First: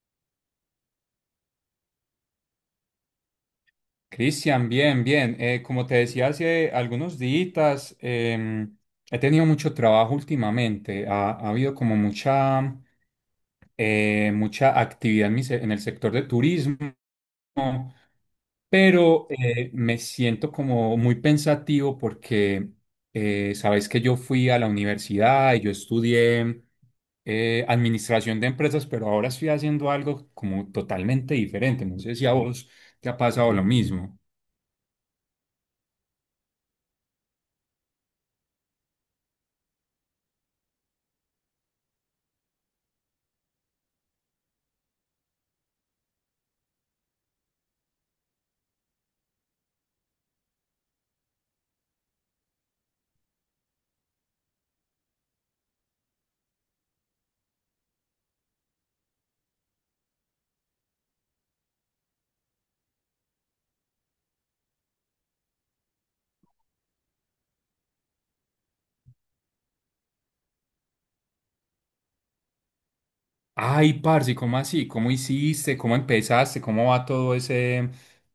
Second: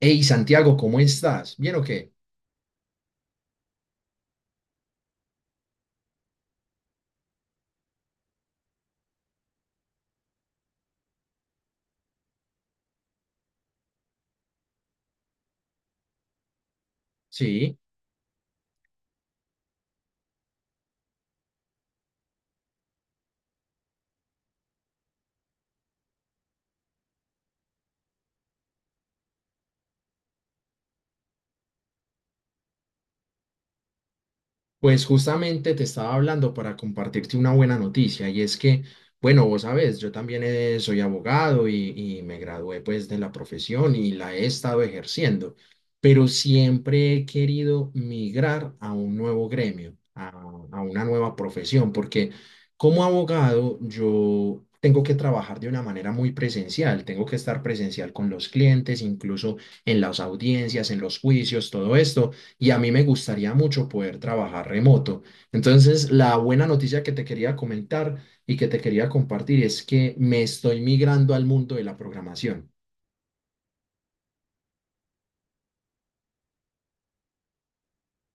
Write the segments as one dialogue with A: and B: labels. A: Hey Santiago, ¿cómo estás? ¿Bien o qué?
B: Cristian, bien, bien. Como te decía hace algunos días, he tenido mucho trabajo últimamente. Ha habido como mucha, mucha actividad en el sector de turismo,
A: Sí.
B: pero me siento como muy pensativo porque sabes que yo fui a la universidad y yo estudié administración de empresas, pero ahora estoy haciendo algo como totalmente diferente. No sé si a vos te ha pasado lo mismo.
A: Pues justamente te estaba hablando para compartirte una buena noticia y es que, bueno, vos sabes, yo también soy abogado y me gradué pues de la profesión y la he estado ejerciendo, pero siempre he querido migrar a un nuevo gremio, a una nueva profesión, porque como abogado yo tengo que trabajar de una manera muy presencial, tengo que estar presencial con los clientes, incluso en las audiencias, en los juicios, todo esto y a mí me gustaría mucho poder trabajar remoto. Entonces, la buena noticia que te quería comentar y que te quería compartir es que me estoy migrando al mundo de la programación.
B: Ay, parce, ¿cómo así? ¿Cómo hiciste? ¿Cómo empezaste? ¿Cómo va todo ese,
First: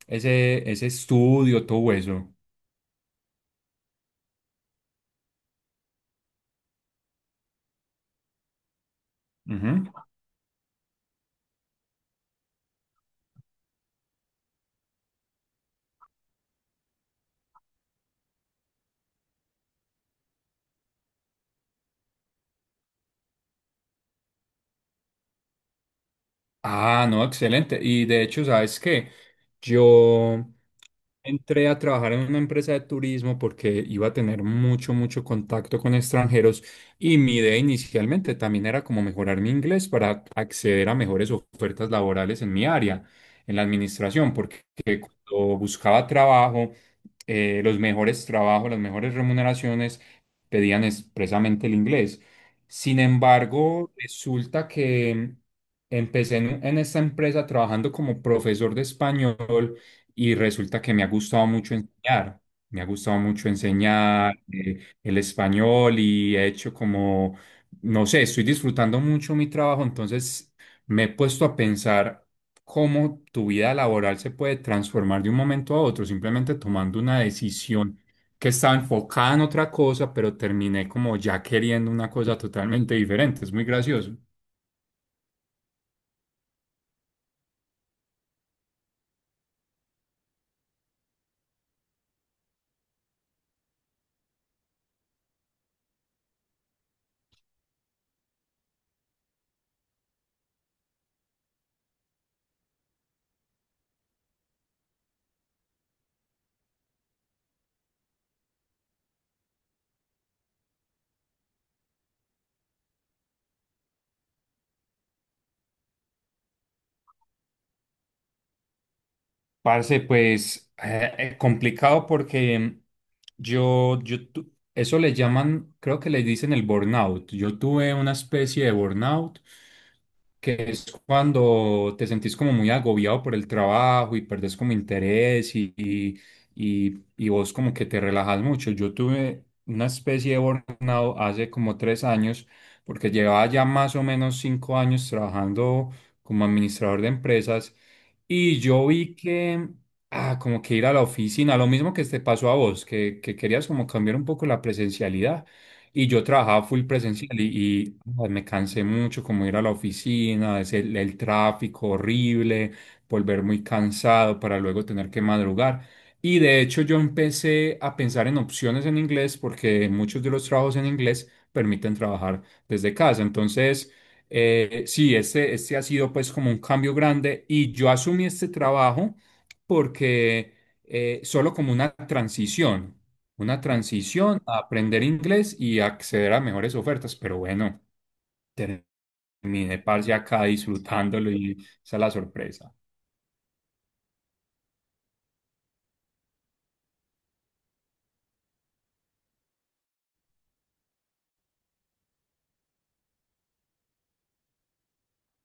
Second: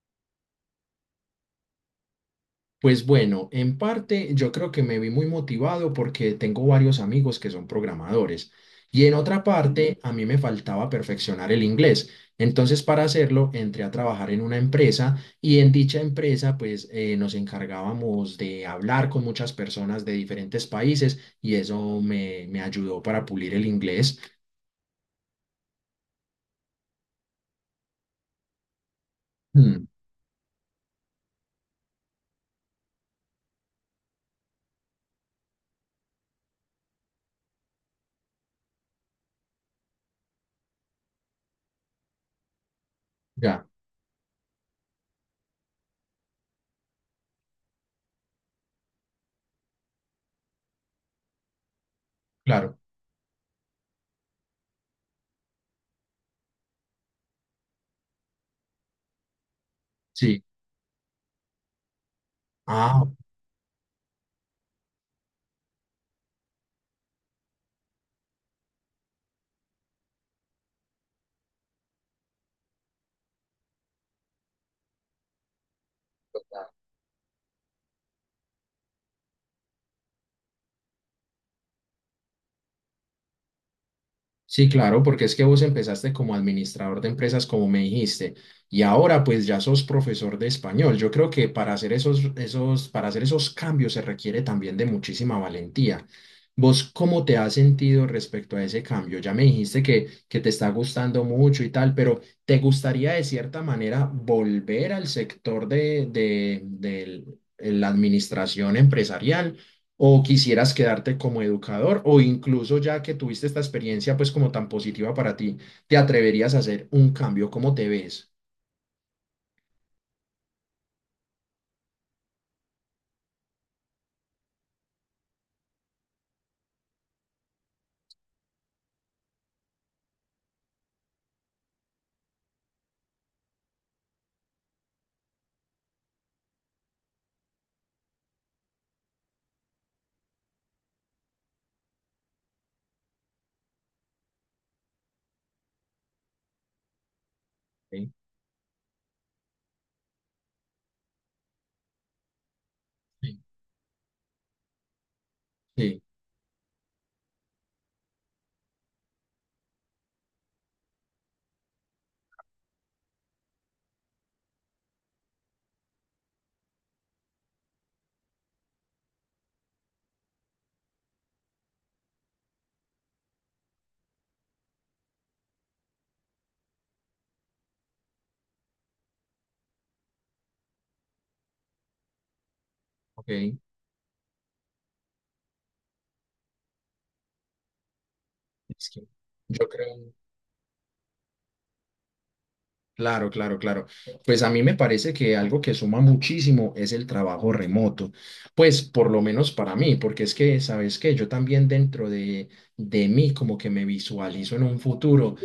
B: ese, ese estudio, todo eso?
A: Pues bueno, en parte yo creo que me vi muy motivado porque tengo varios amigos que son programadores y en otra
B: Ujú.
A: parte a mí me faltaba perfeccionar el inglés. Entonces para hacerlo entré a trabajar en una empresa y en dicha empresa pues nos encargábamos de hablar con muchas personas de diferentes países y eso me ayudó para pulir el inglés.
B: Ah, no, excelente. Y de hecho, ¿sabes qué?
A: Mm,
B: Yo entré a trabajar en una empresa de turismo porque iba a tener mucho, mucho contacto con extranjeros y mi idea inicialmente también era como mejorar mi inglés para acceder a mejores ofertas laborales en mi área, en la
A: ya,
B: administración, porque cuando buscaba trabajo, los mejores trabajos, las mejores remuneraciones pedían expresamente el inglés.
A: claro,
B: Sin embargo, resulta que empecé en esta empresa trabajando como profesor de español, y
A: sí.
B: resulta que me ha gustado mucho enseñar. Me ha
A: Ah,
B: gustado mucho enseñar el español, y he hecho como, no sé, estoy disfrutando mucho mi trabajo, entonces me he puesto a pensar cómo tu vida laboral se puede transformar de un momento a otro, simplemente tomando una decisión que estaba enfocada en otra cosa, pero terminé como ya queriendo una cosa totalmente diferente. Es muy gracioso.
A: sí, claro, porque es que vos empezaste como administrador de empresas, como me dijiste, y ahora pues ya sos profesor de español. Yo creo que para hacer para hacer esos cambios se requiere también de muchísima valentía. ¿Vos cómo te has sentido respecto a ese cambio? Ya me dijiste que te está gustando mucho y tal, pero ¿te gustaría de cierta manera volver al sector de la administración empresarial? ¿O quisieras quedarte como educador o incluso ya que tuviste esta experiencia pues como tan positiva para ti, te atreverías a hacer un cambio? ¿Cómo te ves?
B: Parce, pues complicado porque eso le llaman, creo que le dicen el burnout. Yo tuve una especie de burnout, que es cuando te sentís como muy agobiado por el trabajo y perdés como interés y vos como que te relajas mucho. Yo tuve una especie de burnout hace como tres años porque llevaba ya más o menos cinco años trabajando como administrador de empresas,
A: Ok.
B: y yo vi que, ah, como que ir a la oficina, lo mismo que te pasó a vos, que
A: Sí.
B: querías como cambiar un poco la presencialidad.
A: Sí,
B: Y yo trabajaba full presencial ah, me cansé mucho como ir a la oficina, es el tráfico horrible, volver muy cansado para luego tener que madrugar. Y de hecho yo empecé a pensar en opciones en inglés porque muchos de los trabajos en inglés permiten trabajar desde casa. Entonces... sí, este ha sido pues como un cambio grande y yo asumí este trabajo porque solo como
A: ok. Es
B: una transición a aprender inglés y acceder a mejores ofertas, pero bueno,
A: que yo
B: terminé parce
A: creo.
B: acá disfrutándolo y esa es la sorpresa
A: Claro, claro, claro. Pues a mí me parece que algo que suma muchísimo es el trabajo remoto. Pues por lo menos para mí, porque es que, ¿sabes qué? Yo también dentro de mí como que me visualizo en un futuro,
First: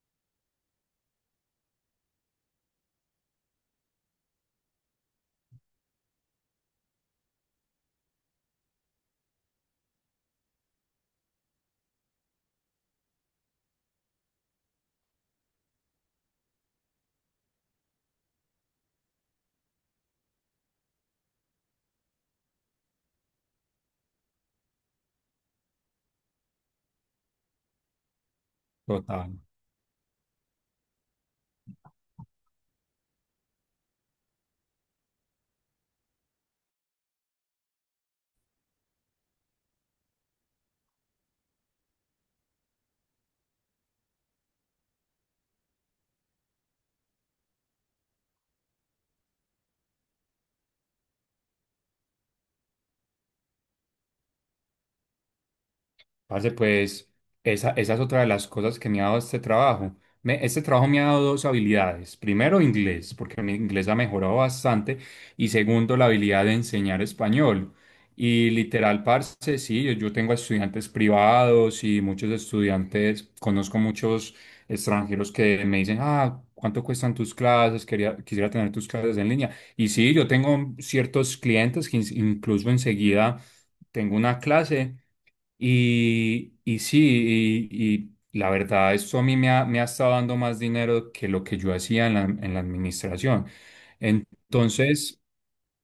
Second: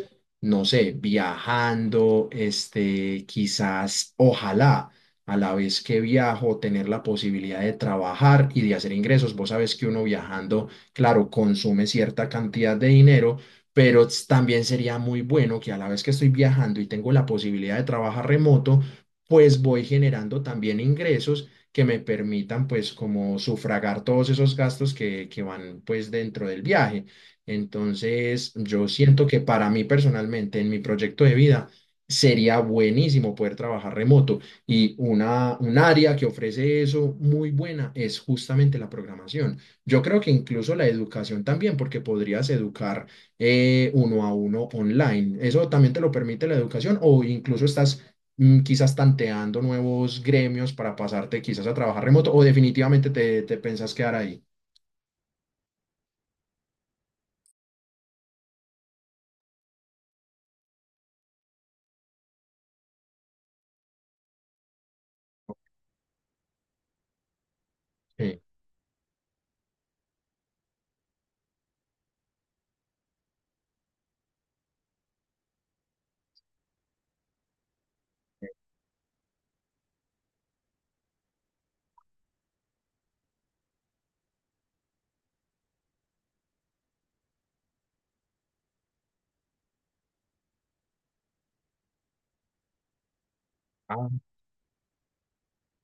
A: no sé, viajando, este, quizás, ojalá, a la vez que viajo, tener la posibilidad de trabajar y de hacer ingresos. Vos sabes que uno viajando, claro, consume cierta cantidad de dinero pero también sería muy bueno que a la vez que estoy viajando y tengo la posibilidad de trabajar remoto, pues voy generando también ingresos que me permitan pues como sufragar todos esos gastos que van pues dentro del viaje. Entonces, yo siento
B: total.
A: que para mí personalmente, en mi proyecto de vida, sería buenísimo poder trabajar remoto y un área que ofrece eso muy buena es justamente la programación. Yo creo que incluso la educación también, porque podrías educar uno a uno online. Eso también te lo permite la educación o incluso estás mm, quizás tanteando nuevos gremios para pasarte quizás a trabajar remoto o definitivamente te pensás quedar ahí.
B: Parce, pues esa es otra de las cosas que me ha dado este trabajo. Este trabajo me ha dado dos habilidades. Primero, inglés, porque mi inglés ha mejorado bastante. Y segundo, la habilidad de enseñar español.
A: Sí.
B: Y literal, parce, sí, yo tengo estudiantes privados y muchos estudiantes, conozco muchos extranjeros que me dicen, ah, ¿cuánto cuestan tus clases? Quería, quisiera tener tus clases en línea. Y sí, yo tengo ciertos clientes incluso enseguida tengo una clase. Y, y sí, y, y la verdad, eso a mí me ha estado dando más dinero que lo que yo hacía en la administración.
A: Ah,
B: Entonces,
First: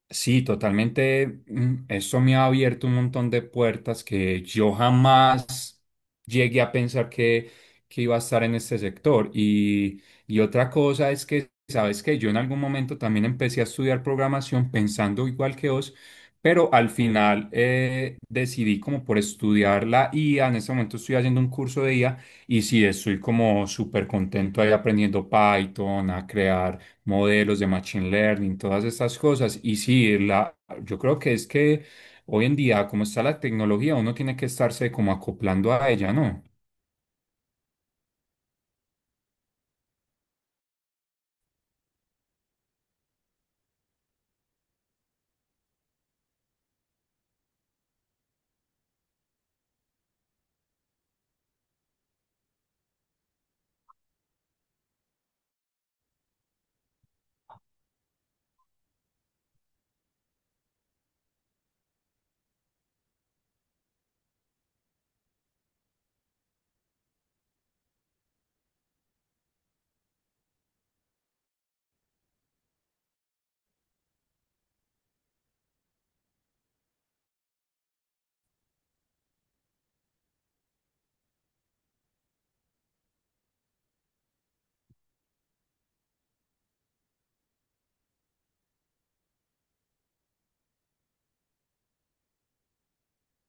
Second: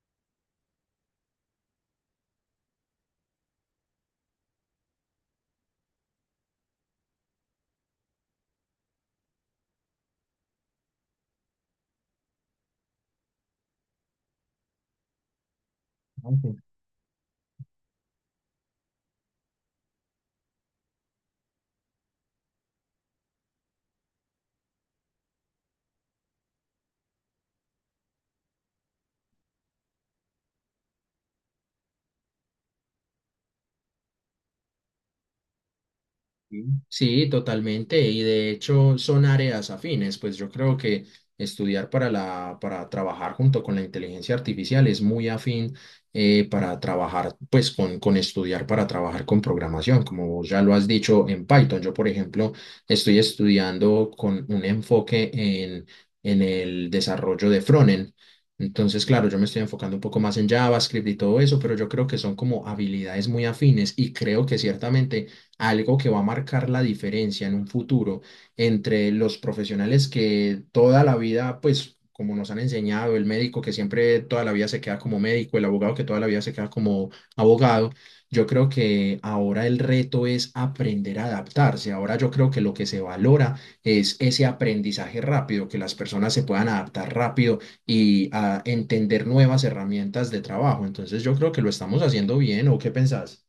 B: sí, totalmente. Eso me ha abierto un montón de puertas que yo jamás llegué a pensar que iba a estar en este sector. Y otra cosa es que, sabes que yo en algún momento también empecé a estudiar programación pensando igual que vos,
A: ok.
B: pero al final decidí como por estudiar la IA. En este momento estoy haciendo un curso de IA y sí, estoy como súper contento ahí aprendiendo Python, a crear modelos de machine learning, todas estas cosas. Y sí, la, yo creo que es que hoy en día, como está la tecnología, uno tiene que estarse como acoplando a ella, ¿no?
A: Sí, sí, totalmente. Y de hecho son áreas afines. Pues yo creo que estudiar para para trabajar junto con la inteligencia artificial es muy afín para trabajar, pues con estudiar para trabajar con programación, como vos ya lo has dicho en Python. Yo, por ejemplo, estoy estudiando con un enfoque en el desarrollo de frontend. Entonces, claro, yo me estoy enfocando un poco más en JavaScript y todo eso, pero yo creo que son como habilidades muy afines y creo que ciertamente algo que va a marcar la diferencia en un futuro entre los profesionales que toda la vida, pues como nos han enseñado, el médico que siempre toda la vida se queda como médico, el abogado que toda la vida se queda como abogado, yo creo que ahora el reto es aprender a adaptarse. Ahora yo creo que lo que se valora es ese aprendizaje rápido, que las personas se puedan adaptar rápido y a entender nuevas herramientas de trabajo. Entonces yo creo que lo estamos haciendo bien, ¿o qué pensás?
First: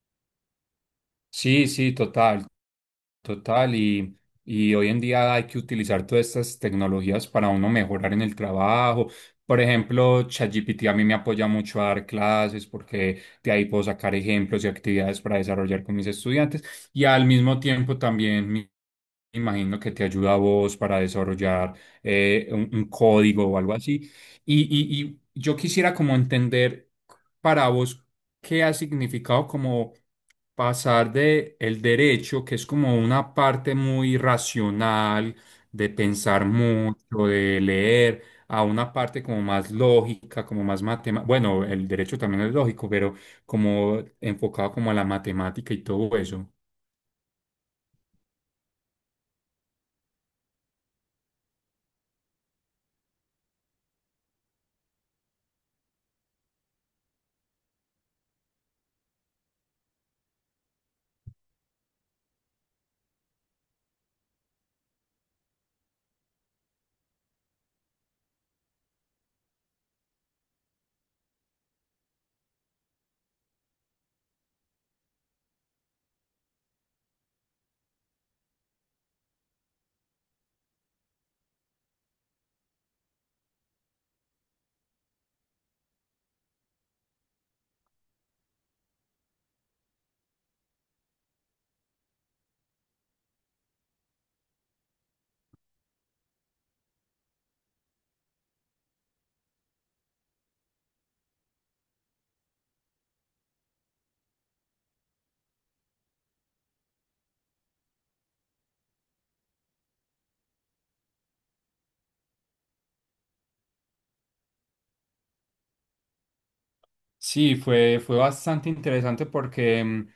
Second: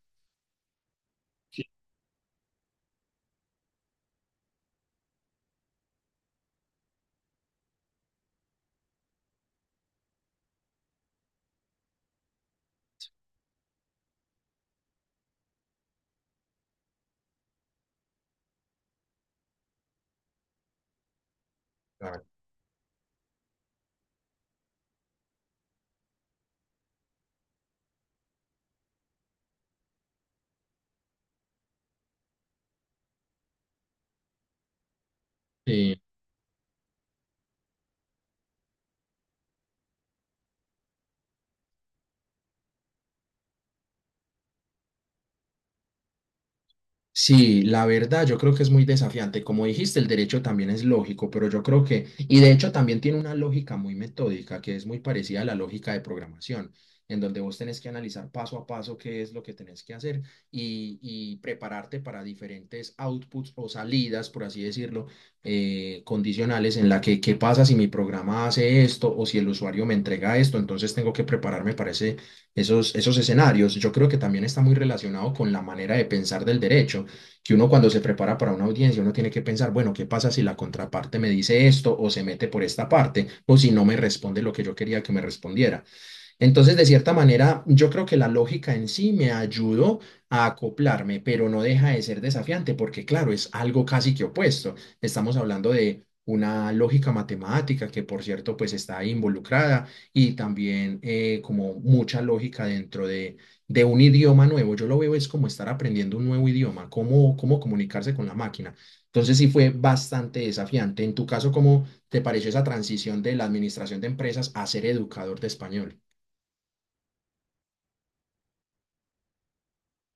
B: Sí, sí, total. Total, y hoy en día hay que utilizar todas estas tecnologías para uno mejorar en el trabajo. Por ejemplo, ChatGPT a mí me apoya mucho a dar clases porque de ahí puedo sacar ejemplos y actividades para desarrollar con mis estudiantes. Y al mismo tiempo también me imagino que te ayuda a vos para desarrollar
A: Claro.
B: un código o algo así. Y yo quisiera como entender para vos qué ha significado como pasar de el derecho, que es como una parte muy racional, de
A: Sí.
B: pensar mucho, de leer, a una parte como más lógica, como más matemática. Bueno, el derecho también es lógico, pero como enfocado como a la matemática y todo eso.
A: Sí, la verdad, yo creo que es muy desafiante. Como dijiste, el derecho también es lógico, pero yo creo que, y de hecho también tiene una lógica muy metódica, que es muy parecida a la lógica de programación, en donde vos tenés que analizar paso a paso qué es lo que tenés que hacer y prepararte para diferentes outputs o salidas, por así decirlo, condicionales en la que qué pasa si mi programa hace esto o si el usuario me entrega esto, entonces tengo que prepararme para esos escenarios. Yo creo que también está muy relacionado con la manera de pensar del derecho que uno cuando se prepara para una audiencia, uno tiene que pensar, bueno, ¿qué pasa si la contraparte me dice esto o se mete por esta parte o si no me responde lo que yo quería que me respondiera? Entonces, de cierta manera, yo creo que la lógica en sí me ayudó a acoplarme, pero no deja de ser desafiante porque, claro, es algo casi que opuesto. Estamos hablando de una lógica matemática que, por cierto, pues está ahí involucrada y también como mucha lógica dentro de un idioma nuevo. Yo lo veo es como estar aprendiendo un nuevo idioma, cómo comunicarse con la máquina. Entonces, sí fue bastante desafiante. En tu caso, ¿cómo te pareció esa transición de la administración de empresas a ser educador de español?
B: Sí, fue bastante interesante porque mm,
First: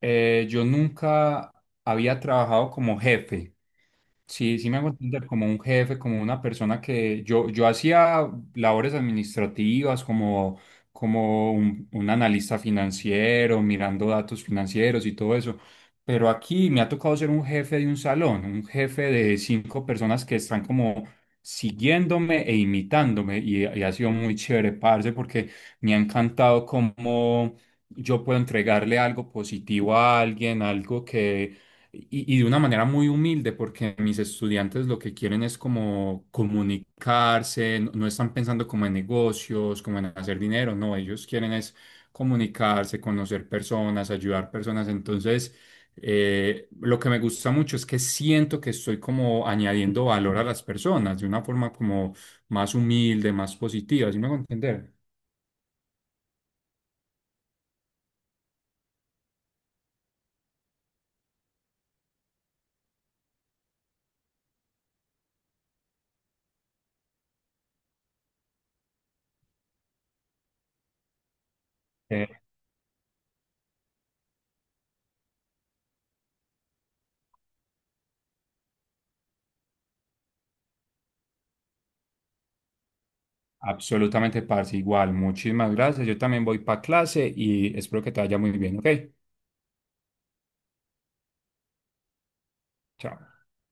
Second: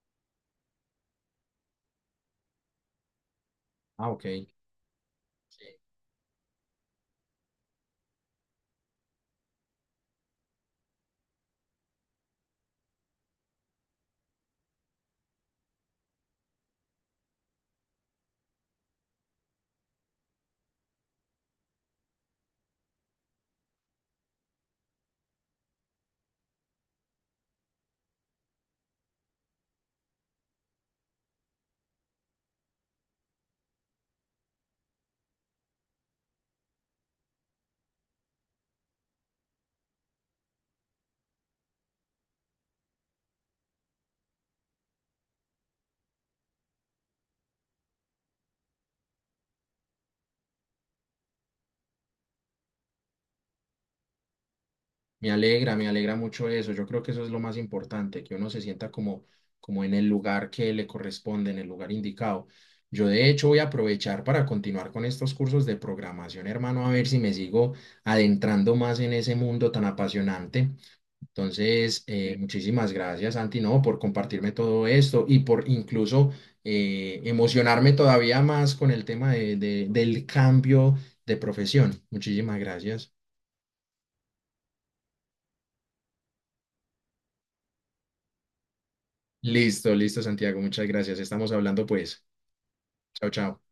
B: eh, yo nunca había trabajado como jefe.
A: Ah, ok.
B: Sí, sí me hago entender como un jefe, como una persona que yo hacía labores administrativas, como, como un analista financiero, mirando datos financieros y todo eso. Pero aquí me ha tocado ser un jefe de un salón, un jefe de cinco personas que están como siguiéndome e imitándome. Y ha sido muy chévere, parce, porque me ha encantado cómo yo puedo entregarle algo positivo a alguien, algo que y de una manera muy humilde, porque mis estudiantes lo que quieren es como comunicarse, no, no están pensando como en negocios, como en hacer dinero, no, ellos quieren es comunicarse, conocer personas, ayudar personas. Entonces, lo que me gusta mucho es que siento que estoy como añadiendo valor a las personas de una forma como más humilde, más positiva, ¿sí me hago entender?
A: Me alegra mucho eso. Yo creo que eso es lo más importante, que uno se sienta como, como en el lugar que le corresponde, en el lugar indicado. Yo de hecho voy a aprovechar para continuar con estos cursos de programación, hermano, a ver si me sigo adentrando más en ese mundo tan apasionante. Entonces,
B: Eh,
A: muchísimas gracias, Santi, no, por compartirme todo esto y por incluso emocionarme todavía más con el tema del cambio de profesión. Muchísimas gracias.
B: Absolutamente, parce, igual, muchísimas gracias. Yo también voy para clase y espero que te vaya muy bien, ¿ok?
A: Listo, listo, Santiago. Muchas gracias. Estamos hablando pues.
B: Chao.
A: Chao, chao.